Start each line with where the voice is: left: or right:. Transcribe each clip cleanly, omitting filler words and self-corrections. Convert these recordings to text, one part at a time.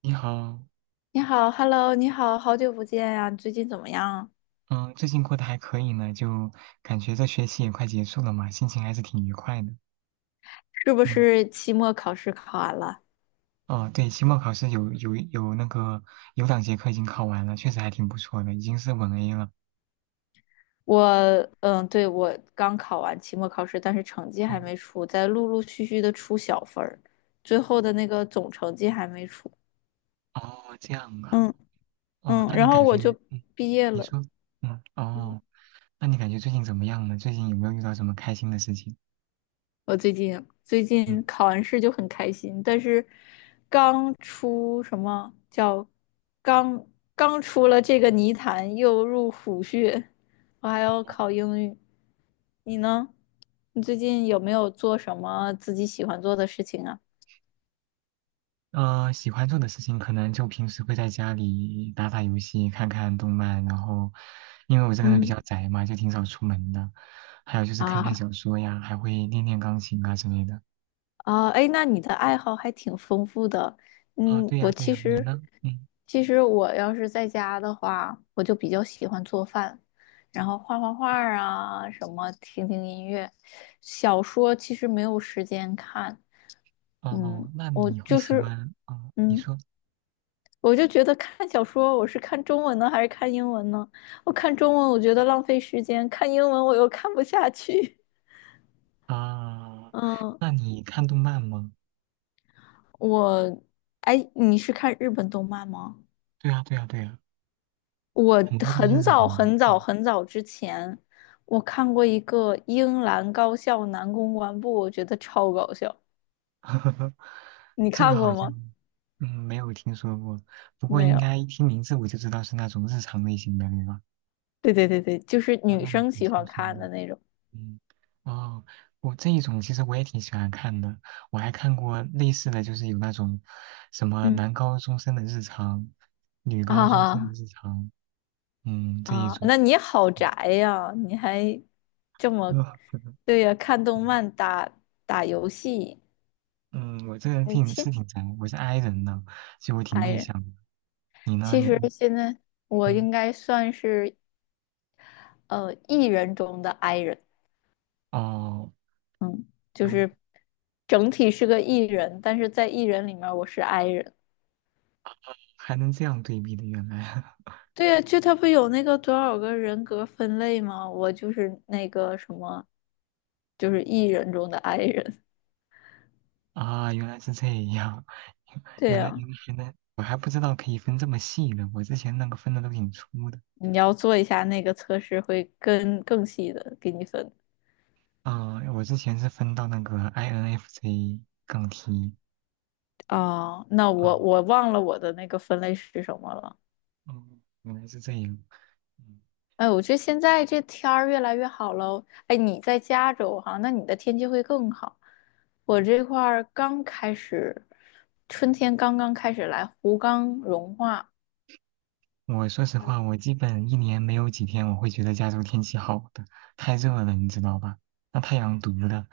right: 你好，
left: 你好，Hello，你好，好久不见呀，你最近怎么样？
right: 嗯，最近过得还可以呢，就感觉这学期也快结束了嘛，心情还是挺愉快的。
left: 是不
right: 嗯，
left: 是期末考试考完了？
right: 哦，对，期末考试有那个有2节课已经考完了，确实还挺不错的，已经是稳 A 了。
left: 我，对，我刚考完期末考试，但是成绩还
right: 哦
left: 没出，在陆陆续续的出小分儿，最后的那个总成绩还没出。
right: 哦，这样啊，
left: 嗯
right: 哦，那你
left: 然后
right: 感
left: 我就
right: 觉，嗯，
left: 毕业
right: 你
left: 了。
right: 说，嗯，
left: 嗯
right: 哦，那你感觉最近怎么样呢？最近有没有遇到什么开心的事情？
left: 我最近
right: 嗯。
left: 考完试就很开心，但是刚出什么叫刚刚出了这个泥潭，又入虎穴，我还要考英语。你呢？你最近有没有做什么自己喜欢做的事情啊？
right: 喜欢做的事情可能就平时会在家里打打游戏、看看动漫，然后因为我这个人比
left: 嗯，
right: 较宅嘛，就挺少出门的。还有就是看看
left: 啊，
right: 小说呀，还会练练钢琴啊之类的。
left: 啊，哎，那你的爱好还挺丰富的。
right: 啊、
left: 嗯，
right: 对
left: 我
right: 呀，对
left: 其
right: 呀，你
left: 实，
right: 呢？嗯，
left: 其实我要是在家的话，我就比较喜欢做饭，然后画画画儿啊，什么听听音乐，小说其实没有时间看。嗯，
right: 哦，那
left: 我
right: 你会
left: 就
right: 喜
left: 是，
right: 欢？哦，你
left: 嗯，
right: 说
left: 我就觉得看小说，我是看中文呢，还是看英文呢？我看中文，我觉得浪费时间；看英文，我又看不下去。
right: 啊、
left: 嗯，
right: 那你看动漫吗？
left: 我，哎，你是看日本动漫吗？
right: 对呀，对呀，对呀，
left: 我
right: 很多都是
left: 很
right: 日本
left: 早
right: 的。
left: 很早
right: 嗯，
left: 很早之前，我看过一个英兰高校男公关部，我觉得超搞笑。你
right: 这个
left: 看
right: 好
left: 过吗？
right: 像没有听说过，不过
left: 没
right: 应
left: 有。
right: 该一听名字我就知道是那种日常类型的，对吧？
left: 对对对对，就是
right: 那
left: 女
right: 那种
left: 生
right: 挺
left: 喜欢
right: 轻松
left: 看
right: 的，
left: 的那种。
right: 嗯，哦，我这一种其实我也挺喜欢看的，我还看过类似的就是有那种什么
left: 嗯，
right: 男高中生的日常、女高中生的
left: 啊。
right: 日常，嗯，这一
left: 啊，
right: 种，
left: 那你好宅
right: 嗯，
left: 呀！你还这么，对呀，看动
right: 对
left: 漫、打游戏，你
right: 嗯，我这个人
left: 天
right: 挺
left: 天
right: 是挺宅，我是 i 人的，所以我挺
left: 宅
right: 内
left: 人。
right: 向的。你呢？
left: 其
right: 你
left: 实
right: 你
left: 现在我
right: 嗯，
left: 应该算是E 人中的 I 人。
right: 哦，
left: 嗯，就
right: 就
left: 是整体是个 E 人，但是在 E 人里面儿我是 I 人。
right: 还能这样对比的，原来。
left: 对呀，就他不有那个多少个人格分类吗？我就是那个什么，就是 E
right: 哦
left: 人中的 I 人。
right: 啊，原来是这样，
left: 对
right: 原来原
left: 呀，
right: 来原来，我还不知道可以分这么细呢。我之前那个分的都挺粗的。
left: 你要做一下那个测试，会更细的给你分。
right: 啊，我之前是分到那个 INFJ 杠 T。
left: 哦，那
right: 啊，
left: 我忘了我的那个分类是什么了。
right: 嗯，原来是这样。
left: 哎，我觉得现在这天儿越来越好了。哎，你在加州哈，那你的天气会更好。我这块儿刚开始，春天刚刚开始来，湖刚融化，
right: 嗯我说实话，我基本一年没有几天我会觉得加州天气好的，太热了，你知道吧？那太阳毒的。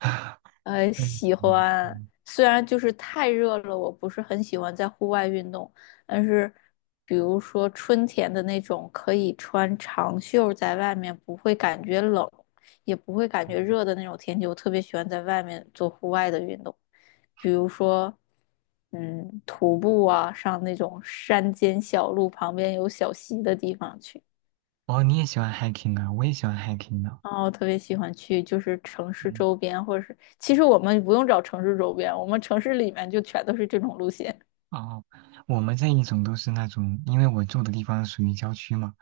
right: 嗯，
left: 喜欢，
right: 嗯，
left: 虽然就是太热了，我不是很喜欢在户外运动，但是比如说春天的那种，可以穿长袖在外面，不会感觉冷，也不会感觉热的那种天气，我特别喜欢在外面做户外的运动，比如说，嗯，徒步啊，上那种山间小路，旁边有小溪的地方去。
right: 哦，你也喜欢 hiking 啊？我也喜欢 hiking 呢。
left: 哦，我特别喜欢去就是城市
right: 嗯
left: 周边，或者是其实我们不用找城市周边，我们城市里面就全都是这种路线。
right: 哦，我们这一种都是那种，因为我住的地方属于郊区嘛，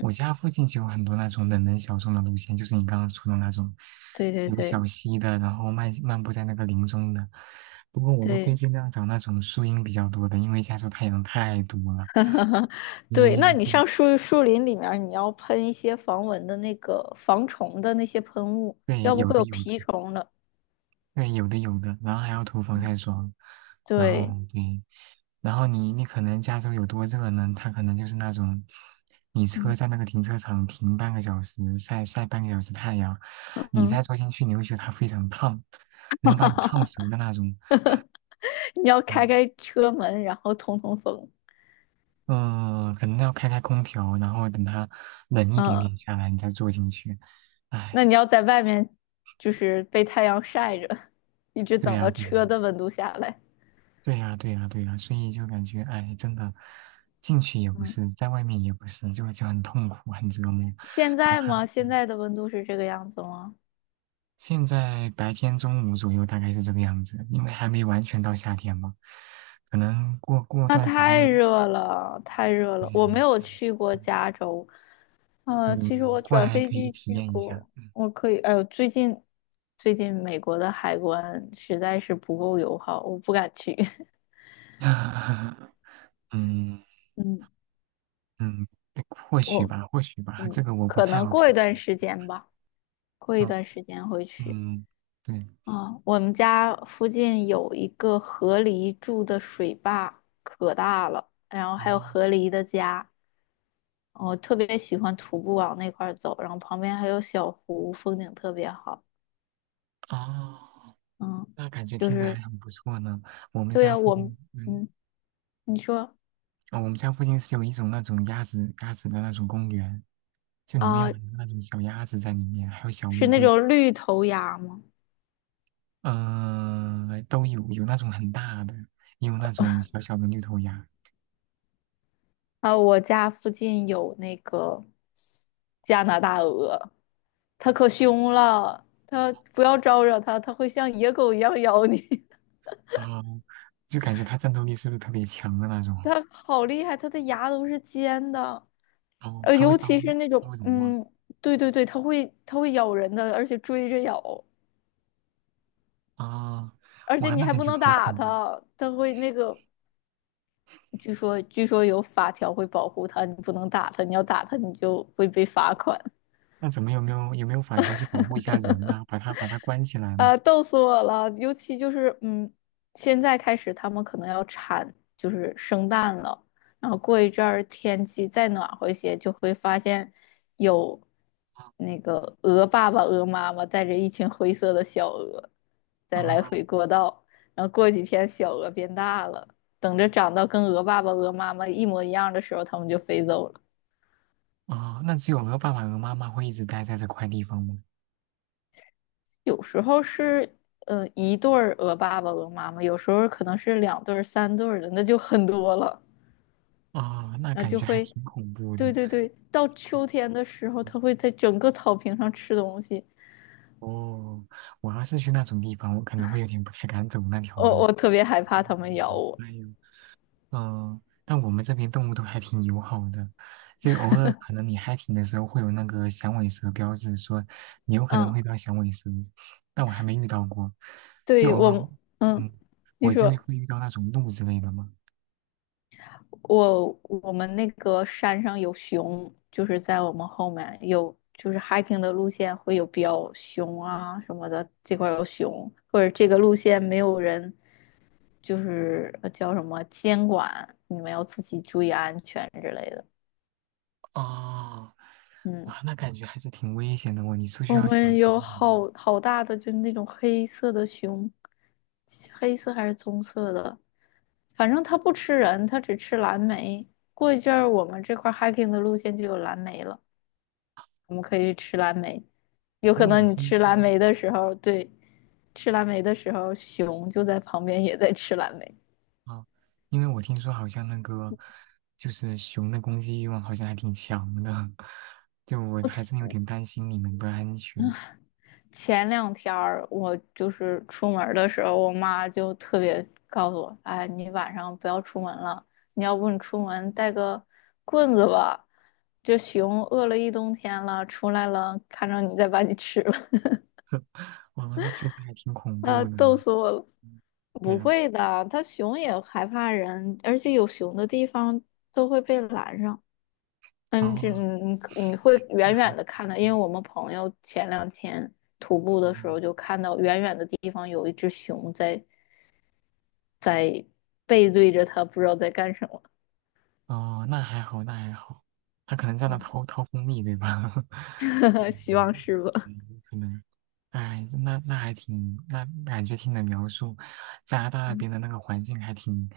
right: 我家附近就有很多那种冷门小众的路线，就是你刚刚说的那种，
left: 对对
right: 有小
left: 对
right: 溪的，然后漫漫步在那个林中的。不过我都会
left: 对，
right: 尽量找那种树荫比较多的，因为加州太阳太毒了。
left: 对。那
right: 你
left: 你
right: 对
left: 上树林里面，你要喷一些防蚊的那个防虫的那些喷雾，
right: 对，
left: 要不
right: 有
left: 会
right: 的
left: 有
right: 有的
left: 蜱虫的。
right: 对，有的有的，然后还要涂防
left: 嗯
right: 晒霜，然后
left: 对，
right: 对，然后你可能加州有多热呢？它可能就是那种，你车
left: 嗯
right: 在那个停车场停半个小时，晒晒半个小时太阳，你
left: 嗯，
right: 再坐进去，你会觉得它非常烫，能把你烫熟的那种。
left: 你要开
right: 嗯
left: 开车门，然后通通风。
right: 嗯，可能要开开空调，然后等它冷一点点
left: 嗯，
right: 下来，你再坐进去。哎，
left: 那你要在外面就是被太阳晒着，一直
right: 对
left: 等
right: 呀、
left: 到
right: 对呀、
left: 车的温度下来。
right: 对呀，对呀，对呀，所以就感觉，哎，真的，进去也不
left: 嗯。
right: 是，在外面也不是，就很痛苦，很折磨。
left: 现
right: 哪
left: 在
right: 怕
left: 吗？现在的温度是这个样子吗？
right: 现在白天中午左右大概是这个样子，因为还没完全到夏天嘛，可能过过
left: 那
right: 段时间
left: 太
right: 会，
left: 热了，太热
right: 对，
left: 了。我没有去过
right: 嗯，
left: 加州，呃，其实
right: 你
left: 我
right: 过
left: 转
right: 来
left: 飞
right: 可以
left: 机
right: 体
left: 去
right: 验一下，
left: 过，我可以，哎呦，最近美国的海关实在是不够友好，我不敢去。
right: 嗯，嗯
left: 嗯，
right: 嗯，对或许
left: 我
right: 吧，或许吧，
left: 嗯，
right: 这个我不
left: 可
right: 太
left: 能
right: 好评
left: 过一
right: 价，
left: 段时间吧，过一
right: 嗯
left: 段时间会去。
right: 嗯，对，
left: 啊、我们家附近有一个河狸住的水坝，可大了，然后还有
right: 哦
left: 河狸的家。我特别喜欢徒步往那块儿走，然后旁边还有小湖，风景特别好。
right: 哦。
left: 嗯，
right: 那感觉
left: 就
right: 听着
left: 是
right: 还很不错呢。我们
left: 对
right: 家
left: 啊，
right: 附
left: 我
right: 近，
left: 们
right: 嗯，
left: 嗯，你说
right: 哦，我们家附近是有一种那种鸭子的那种公园，就里面有
left: 啊，
right: 很多那种小鸭子在里面，还有小
left: 是
right: 乌
left: 那
right: 龟，
left: 种绿头鸭吗？
right: 嗯，都有，有那种很大的，也有那种小小的绿头鸭。
left: 啊，我家附近有那个加拿大鹅，它可凶了，它不要招惹它，它会像野狗一样咬你。
right: 哦，就感觉它战斗力是不是特别强的那 种？
left: 它好厉害，它的牙都是尖的，
right: 哦，
left: 呃，
right: 它会
left: 尤
right: 刀，
left: 其是那
right: 它
left: 种
right: 会怎么吗？
left: 嗯，对对对，它会咬人的，而且追着咬。
right: 啊、
left: 而且
right: 哇，
left: 你
right: 那
left: 还
right: 感
left: 不
right: 觉
left: 能
right: 好
left: 打
right: 恐怖。
left: 他，他会那个，据说有法条会保护他，你不能打他，你要打他你就会被
right: 嗯
left: 罚款。
right: 那怎么有没有法条去保护一下人啊？把它关起来吗？
left: 呃，逗死我了！尤其就是，嗯，现在开始他们可能要产，就是生蛋了。然后过一阵儿天气再暖和一些，就会发现有
right: 啊
left: 那个鹅爸爸、鹅妈妈带着一群灰色的小鹅在来
right: 哦
left: 回过道。然后过几天小鹅变大了，等着长到跟鹅爸爸、鹅妈妈一模一样的时候，它们就飞走了。
right: 哦，那只有和爸爸和妈妈会一直待在这块地方吗？
left: 有时候是一对儿鹅爸爸、鹅妈妈，有时候可能是两对儿、三对儿的，那就很多了。
right: 哦，那
left: 然后
right: 感
left: 就
right: 觉还
left: 会，
right: 挺恐怖的。
left: 对对对，到秋天的时候，
right: 嗯
left: 它会在整个草坪上吃东西。
right: 哦，我要是去那种地方，我可能会有点不太敢走那条路。
left: 我特别害怕它们咬
right: 嗯
left: 我。
right: 哎呦但我们这边动物都还挺友好的，就偶尔可能你 hiking 的时候会有那个响尾蛇标志，说你有可能
left: 嗯，
right: 会遇到响尾蛇，但我还没遇到过，就
left: 对
right: 偶尔，
left: 我，嗯，
right: 嗯，
left: 你
right: 我就会
left: 说，
right: 遇到那种鹿之类的嘛。
left: 我们那个山上有熊，就是在我们后面有，就是 hiking 的路线会有标熊啊什么的，这块儿有熊，或者这个路线没有人，就是呃叫什么监管，你们要自己注意安全之类的。
right: 哦，
left: 嗯，
right: 哇，那感觉还是挺危险的哦，你出去
left: 我
right: 要小
left: 们
right: 心
left: 有
right: 一点哦。
left: 好大的，就是那种黑色的熊，黑色还是棕色的，反正它不吃人，它只吃蓝莓。过一阵儿，我们这块儿 hiking 的路线就有蓝莓了。我们可以去吃蓝莓。有可
right: 因为我
left: 能你
right: 听
left: 吃蓝
right: 说
left: 莓的时候，对，吃蓝莓的时候，熊就在旁边也在吃蓝莓。
right: 啊，因为我听说好像那个就是熊的攻击欲望好像还挺强的，就我
left: 我
right: 还真有
left: 前
right: 点担心你们的安全。
left: 前两天儿，我就是出门儿的时候，我妈就特别告诉我，哎，你晚上不要出门了，你要不你出门带个棍子吧，这熊饿了一冬天了，出来了，看着你再把你吃了。
right: 哇，那确实还挺恐怖
left: 啊，
right: 的
left: 逗
right: 呢。
left: 死我了！
right: 嗯，对
left: 不
right: 呀，
left: 会的，它熊也害怕人，而且有熊的地方都会被拦上。
right: 哦，
left: 你你会
right: 那
left: 远
right: 还，
left: 远的看到，因为
right: 嗯
left: 我们朋友前两天徒步的时
right: 哦。
left: 候就看到远远的地方有一只熊在背对着他，不知道在干什么。
right: 哦，那还好，那还好，他可能在那掏 掏蜂蜜，对吧？
left: 希望
right: 嗯，
left: 是吧？
right: 嗯可能，哎，那那还挺，那感觉听你的描述，加拿大那
left: 嗯
right: 边的那个环境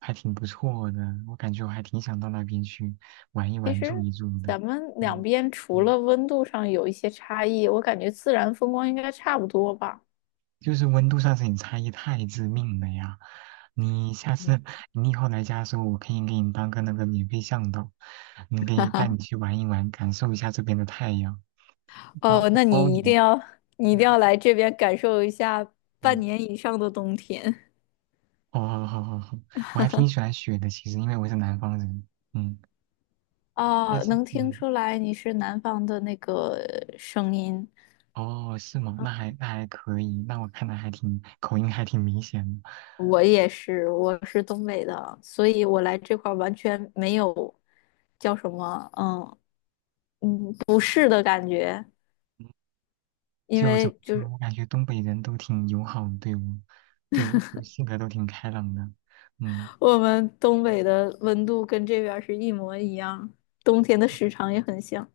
right: 还挺不错的，我感觉我还挺想到那边去玩一
left: 其
right: 玩、住
left: 实
right: 一住的。
left: 咱们两
right: 嗯
left: 边除
right: 嗯。
left: 了温度上有一些差异，我感觉自然风光应该差不多吧。
right: 就是温度上是你差异太致命了呀！你下次你以后来家的时候，我可以给你当个那个免费向导，你可以带你去玩一玩，感受一下这边的太阳，包
left: 哦，那
right: 包
left: 你一定
right: 你。
left: 要，你一定要来这边感受一下半
right: 嗯，
left: 年以上的冬天。
right: 好好好好好，我还挺喜欢雪的，其实因为我是南方人。嗯，但
left: 啊！
right: 是
left: 能听
right: 嗯，
left: 出来你是南方的那个声音，
right: 哦，是吗？那还可以，那我看来还挺口音还挺明显的。
left: 我也是，我是东北的，所以我来这块儿完全没有叫什么，不适的感觉，
right: 嗯，
left: 因
right: 就怎
left: 为
right: 么
left: 就
right: 说，
left: 是
right: 我感觉东北人都挺友好，对我，对我就性格都挺开朗的。嗯。
left: 我们东北的温度跟这边儿是一模一样，冬天的时长也很像。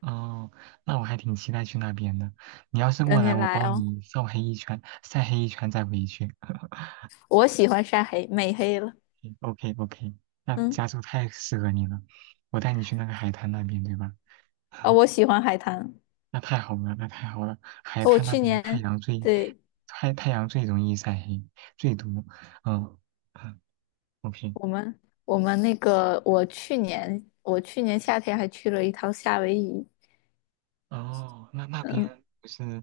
right: 哦，那我还挺期待去那边的。你要是过
left: 等你
right: 来，我
left: 来
right: 包
left: 哦，
right: 你晒黑一圈，晒黑一圈再回去。
left: 我喜欢晒黑，美黑了，
right: OK OK，那
left: 嗯。
right: 加州太适合你了，我带你去那个海滩那边，对吧？
left: 啊、我喜欢海滩。
right: 那太好了，那太好了，海
left: 哦我
right: 滩那
left: 去
right: 边太
left: 年，
right: 阳最
left: 对，
right: 太太阳最容易晒黑，最毒。嗯嗯，OK。
left: 我们我们那个，我去年夏天还去了一趟夏威夷，
right: 哦，那那
left: 嗯，
right: 边不是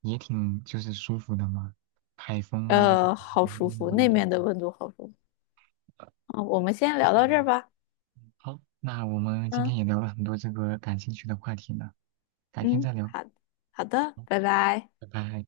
right: 也挺就是舒服的吗？海风啊，
left: 呃，好
right: 阳
left: 舒
right: 光的
left: 服，那
right: 温度。
left: 面的温度好舒服。啊。我们先
right: 哎
left: 聊到这儿吧。
right: 好，那我们今
left: 嗯
right: 天也聊了很多这个感兴趣的话题呢，改天再
left: 嗯，
right: 聊，
left: 好好的，拜拜。
right: 拜拜。